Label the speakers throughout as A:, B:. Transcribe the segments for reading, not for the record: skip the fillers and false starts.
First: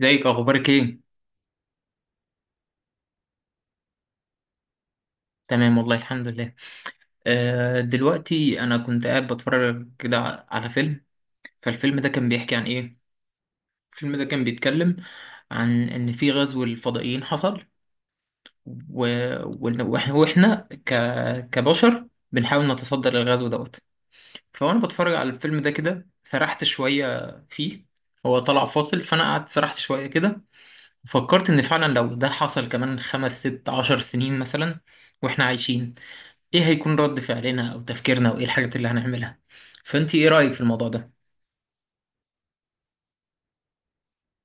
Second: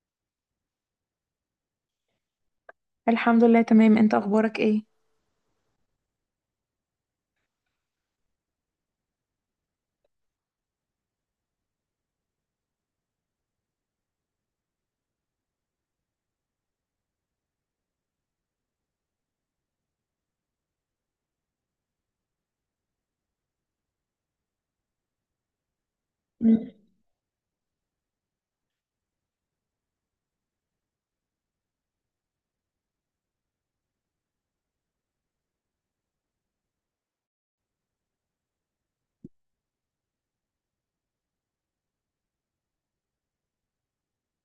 A: ازيك، اخبارك ايه؟
B: الحمد لله، تمام. انت اخبارك ايه؟
A: تمام والله، الحمد لله. آه، دلوقتي انا كنت قاعد بتفرج كده على فيلم. فالفيلم ده كان بيحكي عن ايه؟ الفيلم ده كان بيتكلم عن ان في غزو الفضائيين حصل، و... وإن- واحنا وإحنا ك... كبشر بنحاول نتصدى للغزو دوت. فانا بتفرج على الفيلم ده كده، سرحت شوية فيه. هو طلع فاصل، فانا قعدت سرحت شوية كده. فكرت ان فعلا لو ده حصل كمان خمس ست عشر سنين مثلا، واحنا عايشين، ايه هيكون رد فعلنا او تفكيرنا، وايه الحاجات اللي هنعملها؟ فانت ايه رأيك في الموضوع ده؟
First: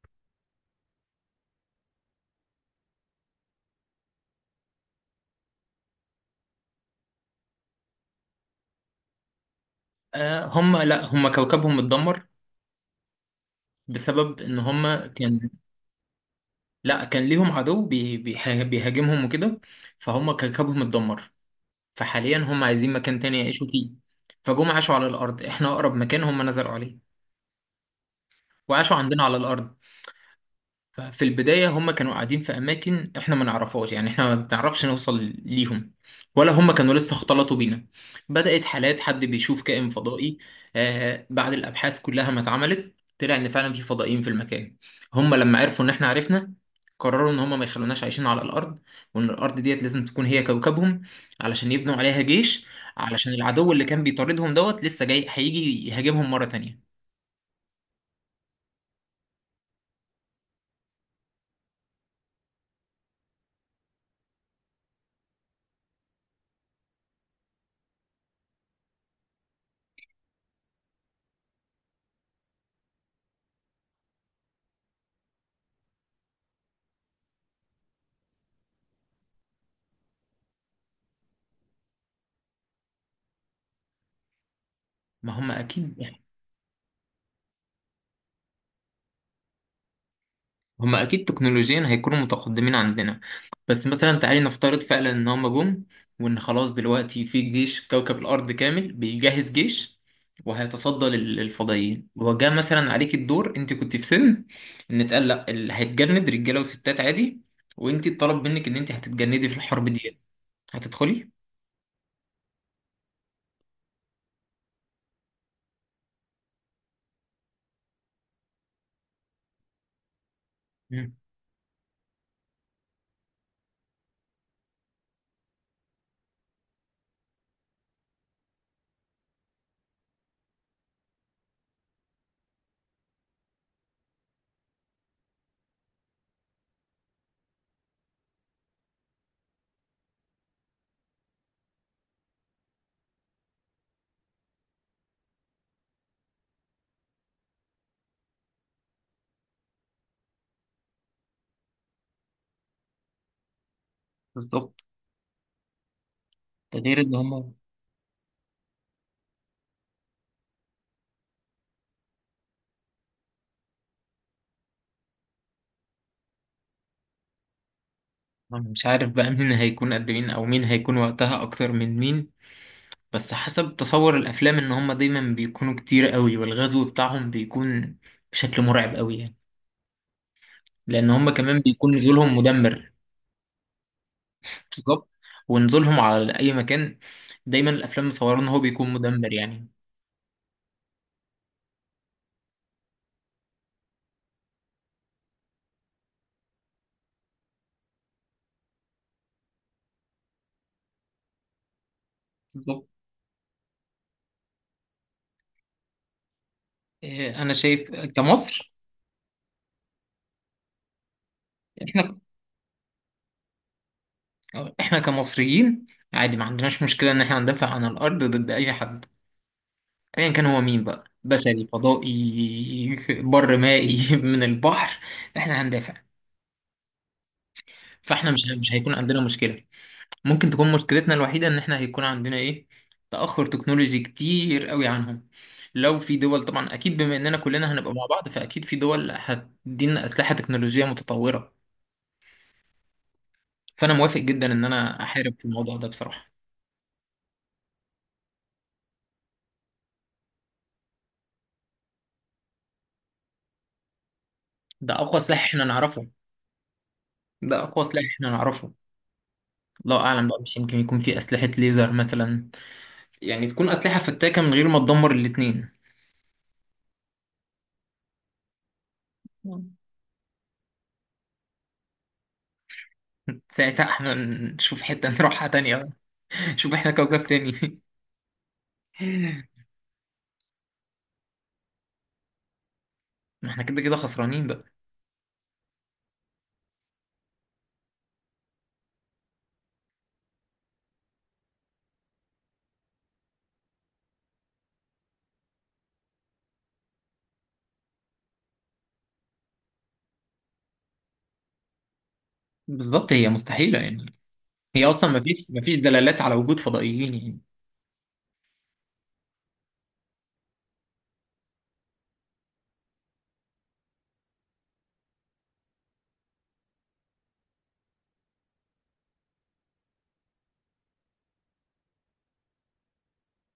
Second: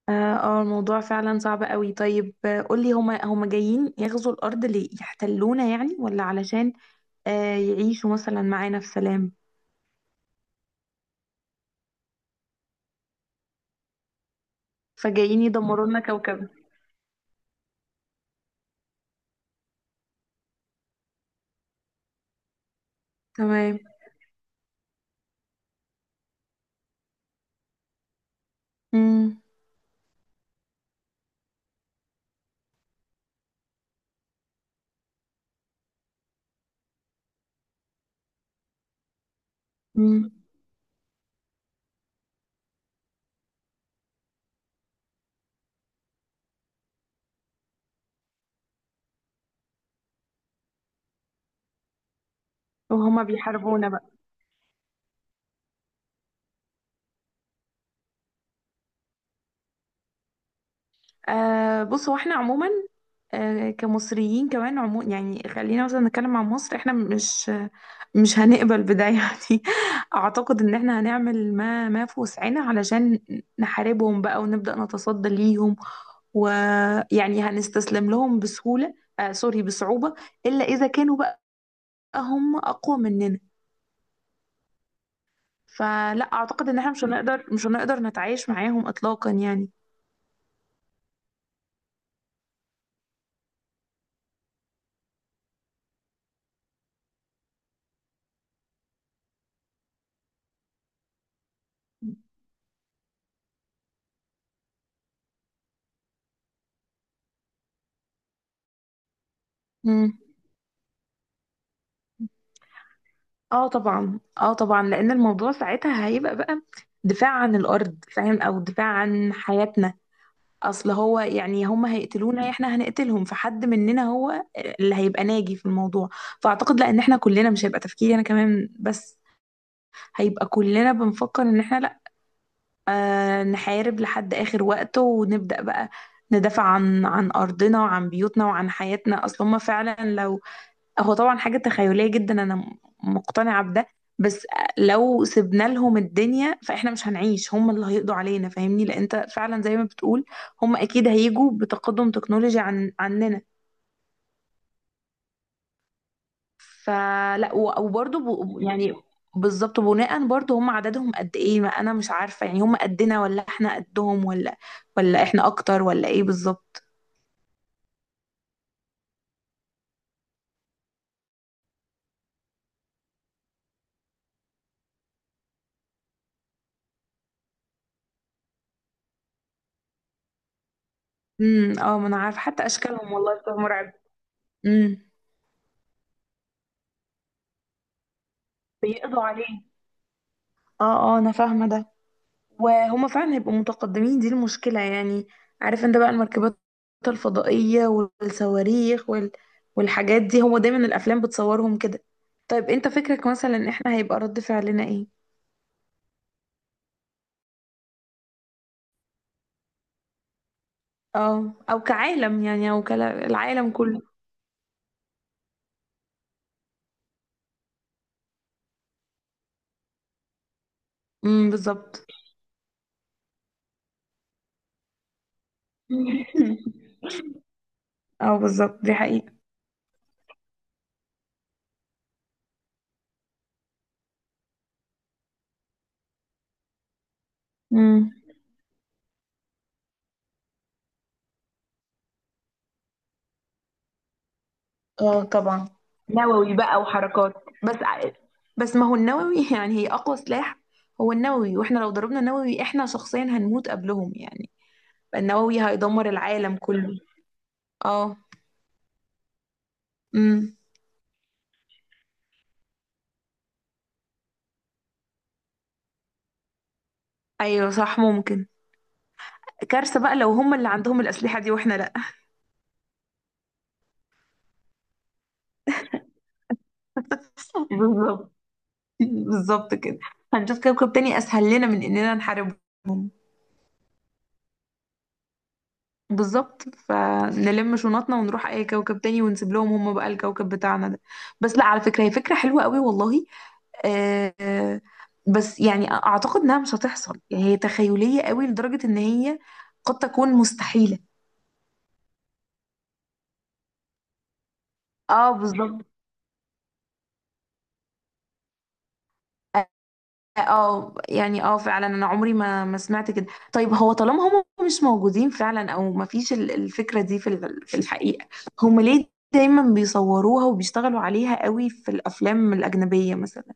B: الموضوع فعلا صعب قوي. طيب، قولي، هما جايين يغزوا الارض ليه؟ يحتلونا يعني، ولا علشان يعيشوا مثلا معانا في سلام؟
A: آه، هم لا هم كوكبهم اتدمر بسبب ان هم كان.
B: فجايين يدمروا لنا كوكبنا؟
A: لا، كان ليهم عدو بيهاجمهم وكده. فهم كوكبهم اتدمر، فحاليا هم عايزين مكان تاني يعيشوا
B: تمام.
A: فيه. فجم عاشوا على الارض، احنا اقرب مكان هم نزلوا عليه، وعاشوا عندنا على
B: امم.
A: الارض. ففي البداية هم كانوا قاعدين في أماكن إحنا ما نعرفهاش، يعني إحنا ما بنعرفش نوصل ليهم، ولا هم كانوا لسه اختلطوا بينا. بدأت حالات حد بيشوف كائن
B: امم.
A: فضائي. آه، بعد الأبحاث كلها ما اتعملت، طلع إن فعلا في فضائيين في المكان. هم لما عرفوا إن إحنا عرفنا، قرروا إن هم ما يخلوناش عايشين على الأرض، وإن الأرض ديت لازم تكون هي كوكبهم، علشان يبنوا عليها جيش،
B: وهما
A: علشان العدو اللي
B: بيحاربونا
A: كان
B: بقى؟
A: بيطاردهم دوت لسه جاي هيجي يهاجمهم مرة تانية.
B: بص، هو احنا عموما، كمصريين كمان عموما يعني، خلينا مثلا نتكلم عن مصر، احنا مش هنقبل بده يعني. اعتقد ان احنا هنعمل ما في وسعنا علشان نحاربهم بقى، ونبدأ نتصدى ليهم. ويعني هنستسلم لهم بسهولة؟ آه سوري، بصعوبة. إلا إذا كانوا بقى هم أقوى مننا.
A: ما هم أكيد.
B: فلا، أعتقد إن احنا مش هنقدر نتعايش معاهم إطلاقا يعني.
A: هما اكيد تكنولوجيا هيكونوا متقدمين عندنا، بس مثلا تعالي نفترض فعلا ان هما جم، وان خلاص دلوقتي في جيش كوكب الارض كامل بيجهز جيش، وهيتصدى للفضائيين. وجاء مثلا عليك الدور، انت كنت في سن ان اتقال لا اللي هيتجند رجاله وستات عادي، وانت اتطلب منك ان انت هتتجندي في الحرب
B: مم.
A: دي. هتدخلي؟
B: اه طبعا، اه طبعا، لان الموضوع ساعتها هيبقى بقى دفاع عن الارض، فاهم؟ او دفاع عن حياتنا. اصل
A: مم.
B: هو يعني، هم هيقتلونا، احنا هنقتلهم، فحد مننا هو اللي هيبقى ناجي في الموضوع. فاعتقد لا، ان احنا كلنا مش هيبقى تفكيري انا كمان بس، هيبقى كلنا بنفكر ان احنا لا، نحارب لحد اخر وقت، ونبدأ بقى ندافع عن ارضنا، وعن بيوتنا، وعن حياتنا. اصل هم فعلا لو... هو طبعا حاجة تخيلية جدا، أنا مقتنعة بده. بس لو سيبنا لهم الدنيا فإحنا مش هنعيش، هم اللي هيقضوا علينا، فاهمني؟ لأن أنت فعلا زي ما بتقول، هم أكيد هيجوا بتقدم تكنولوجي عن عننا.
A: بالظبط. ده غير ان
B: فلا،
A: هما.
B: وبرضه يعني، بالظبط، بناء برضه هم عددهم قد إيه؟ ما أنا مش عارفة يعني، هم قدنا ولا إحنا قدهم، ولا إحنا أكتر، ولا إيه بالظبط؟
A: أنا مش عارف بقى مين هيكون قد مين او مين هيكون وقتها اكتر من مين، بس حسب تصور الافلام ان هم دايما بيكونوا كتير قوي، والغزو بتاعهم بيكون بشكل مرعب قوي يعني، لان هم كمان
B: امم.
A: بيكون
B: اه، ما أنا
A: نزولهم
B: عارفة حتى
A: مدمر.
B: أشكالهم والله بتبقى مرعبة.
A: بالظبط.
B: امم.
A: ونزولهم على اي مكان دايما الافلام مصوره ان هو بيكون
B: بيقضوا
A: مدمر
B: عليه.
A: يعني.
B: اه اه، أنا فاهمة ده، وهما فعلا هيبقوا متقدمين، دي المشكلة يعني. عارف انت بقى المركبات الفضائية والصواريخ وال... والحاجات دي، هما دايما الأفلام بتصورهم كده. طيب
A: بالظبط.
B: انت فكرك مثلا احنا هيبقى رد فعلنا ايه؟
A: إيه، انا شايف كمصر،
B: اه، او
A: احنا
B: كعالم يعني، او كالعالم كله.
A: احنا كمصريين عادي ما عندناش مشكله ان احنا ندافع عن الارض ضد اي حد، ايا كان هو مين بقى،
B: امم.
A: بشري
B: بالظبط.
A: فضائي بر مائي من البحر، احنا هندافع. فاحنا
B: اه
A: مش
B: بالظبط،
A: هيكون
B: دي
A: عندنا
B: حقيقة.
A: مشكله. ممكن تكون مشكلتنا الوحيدة إن إحنا هيكون عندنا إيه، تأخر تكنولوجي كتير قوي عنهم. لو في دول، طبعا أكيد بما إننا كلنا هنبقى مع
B: امم.
A: بعض، فأكيد في دول هتدينا أسلحة تكنولوجية متطورة. فأنا موافق جدا إن أنا
B: اه
A: أحارب في
B: طبعا.
A: الموضوع ده بصراحة.
B: نووي بقى وحركات، بس بس ما هو النووي يعني، هي أقوى سلاح. هو النووي، واحنا لو ضربنا نووي احنا شخصيا هنموت قبلهم يعني.
A: ده أقوى سلاح
B: النووي
A: إحنا نعرفه.
B: هيدمر العالم كله.
A: ده أقوى سلاح
B: اه.
A: إحنا نعرفه. الله أعلم بقى،
B: امم.
A: مش يمكن يكون في أسلحة ليزر مثلا، يعني تكون أسلحة فتاكة من غير ما تدمر الاتنين.
B: ايوه صح، ممكن.
A: مم.
B: كارثة بقى لو هم اللي عندهم الأسلحة دي واحنا لا.
A: ساعتها احنا نشوف حتة نروحها تانية، نشوف احنا كوكب تاني.
B: بالظبط، بالظبط كده. هنشوف كوكب تاني أسهل لنا من إننا نحاربهم.
A: ما احنا كده كده خسرانين بقى.
B: بالظبط، فنلم شنطنا ونروح أي كوكب تاني، ونسيب لهم هم بقى الكوكب بتاعنا ده. بس لا، على فكرة هي فكرة حلوة قوي والله. آه آه، بس يعني أعتقد إنها مش هتحصل يعني، هي تخيلية قوي لدرجة إن هي قد تكون مستحيلة.
A: بالظبط، هي مستحيلة يعني. هي أصلا
B: اه
A: مفيش
B: بالظبط.
A: دلالات على وجود فضائيين يعني.
B: اه يعني، اه فعلا انا عمري ما سمعت كده. طيب هو طالما هم مش موجودين فعلا، او ما فيش الفكره دي في في الحقيقه، هم ليه دايما بيصوروها وبيشتغلوا عليها قوي في الافلام الاجنبيه مثلا؟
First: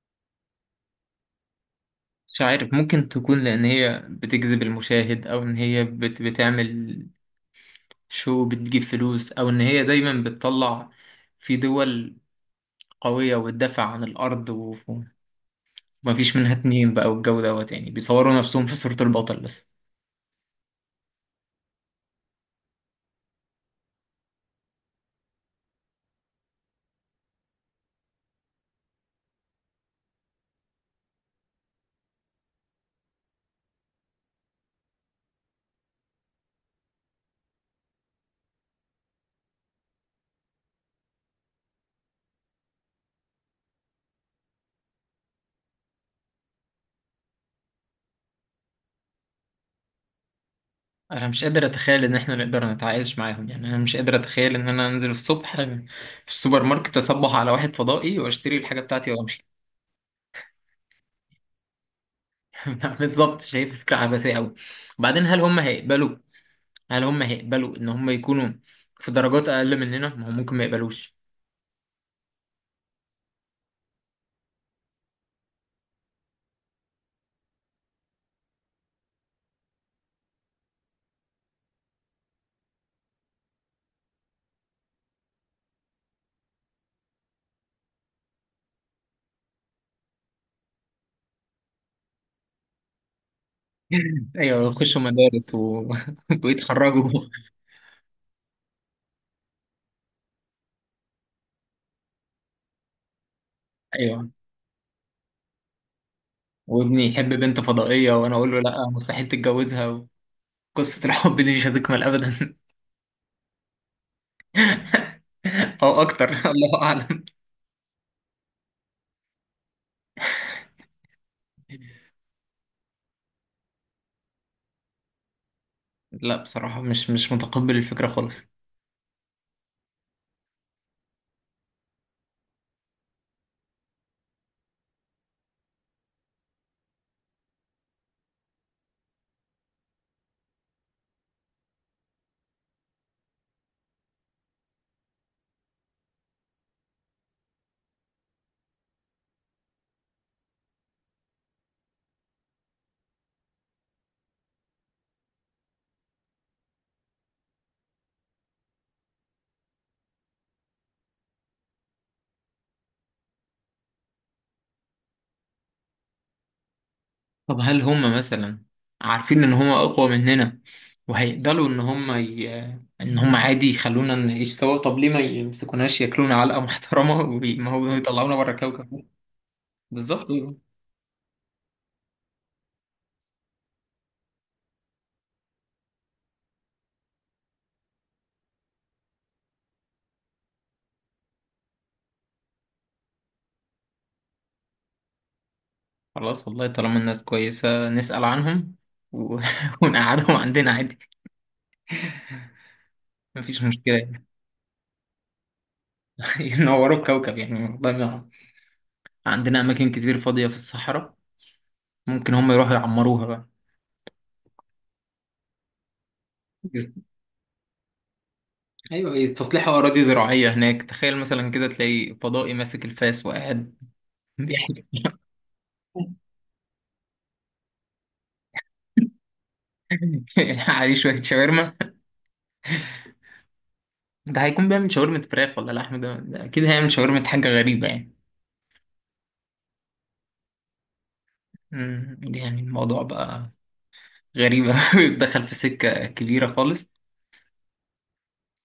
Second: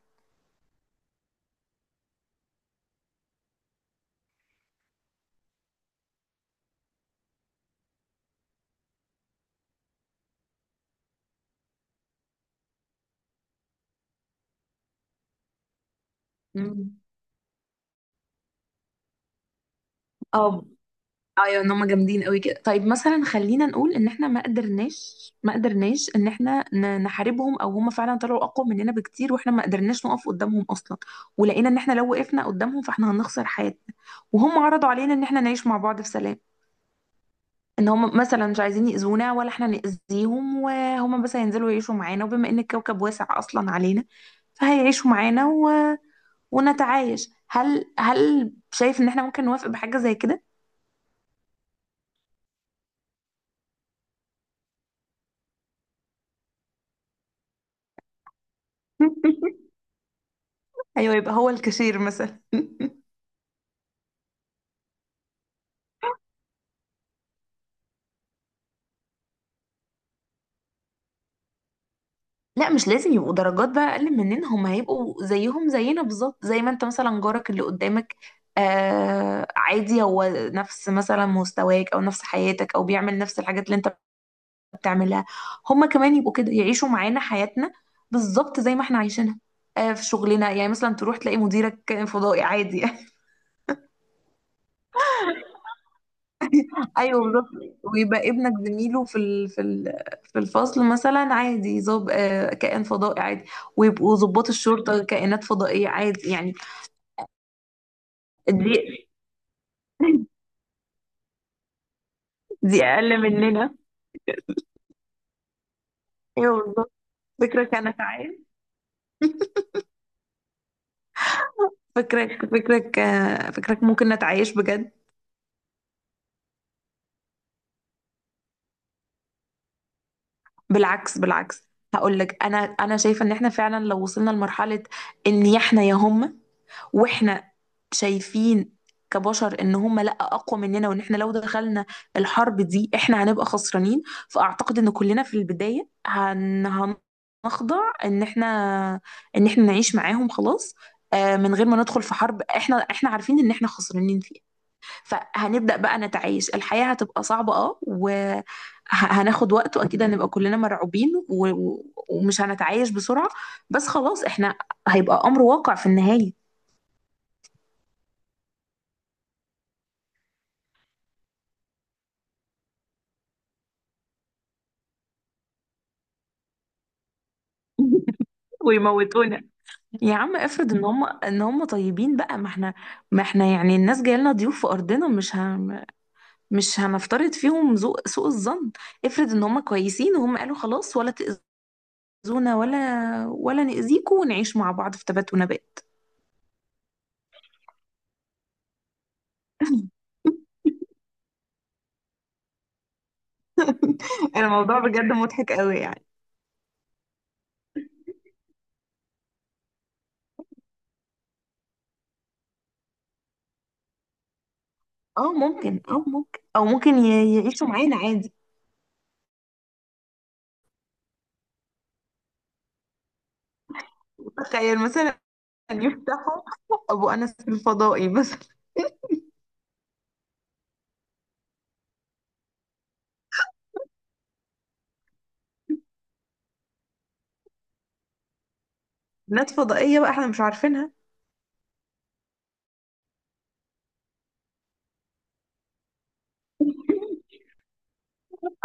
A: مش عارف، ممكن تكون لأن هي بتجذب المشاهد، أو إن هي بتعمل شو، بتجيب فلوس، أو إن هي دايما بتطلع في دول قوية وتدافع عن الأرض ومفيش منها اتنين
B: مم.
A: بقى والجو دوت، يعني بيصوروا نفسهم في صورة البطل بس.
B: اه ايوه، ان هم جامدين قوي كده. طيب مثلا خلينا نقول ان احنا ما قدرناش ان احنا نحاربهم، او هم فعلا طلعوا اقوى مننا بكتير، واحنا ما قدرناش نقف قدامهم اصلا، ولقينا ان احنا لو وقفنا قدامهم فاحنا هنخسر حياتنا. وهم عرضوا علينا ان احنا نعيش مع بعض في سلام، ان هم مثلا مش عايزين يأذونا ولا احنا نأذيهم، وهم بس هينزلوا يعيشوا معانا، وبما ان الكوكب واسع اصلا علينا فهيعيشوا معانا ونتعايش. هل شايف ان احنا ممكن نوافق بحاجة زي كده؟
A: أنا مش قادر أتخيل إن إحنا نقدر نتعايش معاهم، يعني أنا مش قادر أتخيل إن أنا أنزل الصبح في السوبر ماركت، أصبح على واحد فضائي وأشتري الحاجة بتاعتي وأمشي.
B: ايوه، يبقى هو الكاشير مثلا.
A: بالظبط، شايف فكرة عبثية أوي. وبعدين، هل هم هيقبلوا إن هم يكونوا في درجات أقل مننا، ما هو ممكن ما يقبلوش.
B: لا، مش لازم يبقوا درجات بقى اقل مننا، هم هيبقوا زيهم زينا بالظبط، زي ما انت مثلا جارك اللي قدامك، عادي، هو نفس مثلا مستواك، او نفس حياتك، او بيعمل نفس الحاجات اللي انت بتعملها. هم كمان يبقوا كده، يعيشوا معانا حياتنا بالظبط زي ما احنا عايشينها. في شغلنا يعني، مثلا تروح تلاقي مديرك فضائي، عادي يعني.
A: أيوة، يخشوا مدارس ويتخرجوا.
B: ايوه بالظبط. ويبقى ابنك زميله في في الفصل مثلا، عادي، ظاب كائن فضائي عادي. ويبقوا
A: أيوة،
B: ضباط الشرطة كائنات فضائية، عادي يعني.
A: وابني يحب بنت فضائية وأنا أقول له
B: دي
A: لأ، مستحيل تتجوزها. قصة الحب دي مش هتكمل أبدا.
B: دي اقل مننا.
A: أو أكتر
B: ايوه
A: الله
B: بالظبط.
A: أعلم.
B: فكرك انا... تعال فكرك ممكن نتعايش بجد؟
A: لا بصراحة مش متقبل الفكرة خالص.
B: بالعكس بالعكس، هقول لك، انا شايفه ان احنا فعلا لو وصلنا لمرحله ان احنا يا هم، واحنا شايفين كبشر ان هم لا اقوى مننا، وان احنا لو دخلنا الحرب دي احنا هنبقى خسرانين، فاعتقد ان كلنا في البدايه هنخضع ان احنا نعيش معاهم خلاص، من غير ما ندخل في حرب احنا عارفين ان احنا خسرانين فيها، فهنبدأ بقى نتعايش. الحياة هتبقى صعبة اه، وهناخد وقت، واكيد هنبقى كلنا مرعوبين ومش هنتعايش بسرعة، بس خلاص احنا هيبقى امر واقع في النهاية.
A: طب هل هم مثلا عارفين ان هم اقوى مننا، وهيقدروا ان ان هم عادي يخلونا نعيش سوا؟ طب ليه ما يمسكوناش ياكلونا علقة محترمة ويطلعونا بره الكوكب.
B: ويموتونا. يا
A: بالظبط.
B: عم افرض ان هم طيبين بقى، ما احنا يعني، الناس جايه لنا ضيوف في ارضنا، مش مش هنفترض فيهم ذوق سوء الظن. افرض ان هم كويسين، وهم قالوا خلاص ولا تأذونا ولا نأذيكوا، ونعيش مع بعض في تبات ونبات.
A: خلاص والله، طالما الناس كويسة نسأل عنهم و... ونقعدهم عندنا عادي، مفيش مشكلة يعني.
B: الموضوع بجد مضحك قوي يعني.
A: ينوروا الكوكب يعني، والله عندنا أماكن كتير فاضية في الصحراء، ممكن هم يروحوا يعمروها بقى.
B: اه ممكن، اه ممكن، او ممكن يعيشوا معانا عادي.
A: ايوه، هي تصليح اراضي زراعيه هناك. تخيل مثلا كده تلاقي فضائي ماسك الفاس وقاعد
B: تخيل
A: بيحكي
B: مثلا، يفتحوا ابو انس الفضائي مثلا.
A: عليه شويه شاورما. ده هيكون بيعمل شاورما فراخ ولا لحم؟ ده اكيد هيعمل شاورما حاجه غريبه يعني.
B: بنات فضائية بقى احنا مش عارفينها.
A: يعني الموضوع بقى غريبه دخل في سكه كبيره خالص.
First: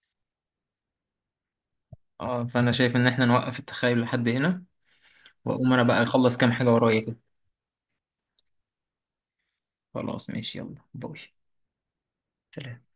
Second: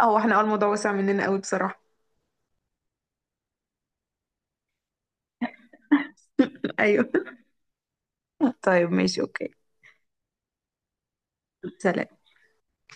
B: او احنا اه، الموضوع وسع مننا قوي بصراحة.
A: اه فانا شايف ان احنا نوقف التخيل لحد هنا، واقوم انا بقى اخلص كام حاجه ورايا
B: ايوه.
A: كده.
B: طيب ماشي، اوكي.
A: خلاص ماشي، يلا باي.
B: سلام.
A: سلام.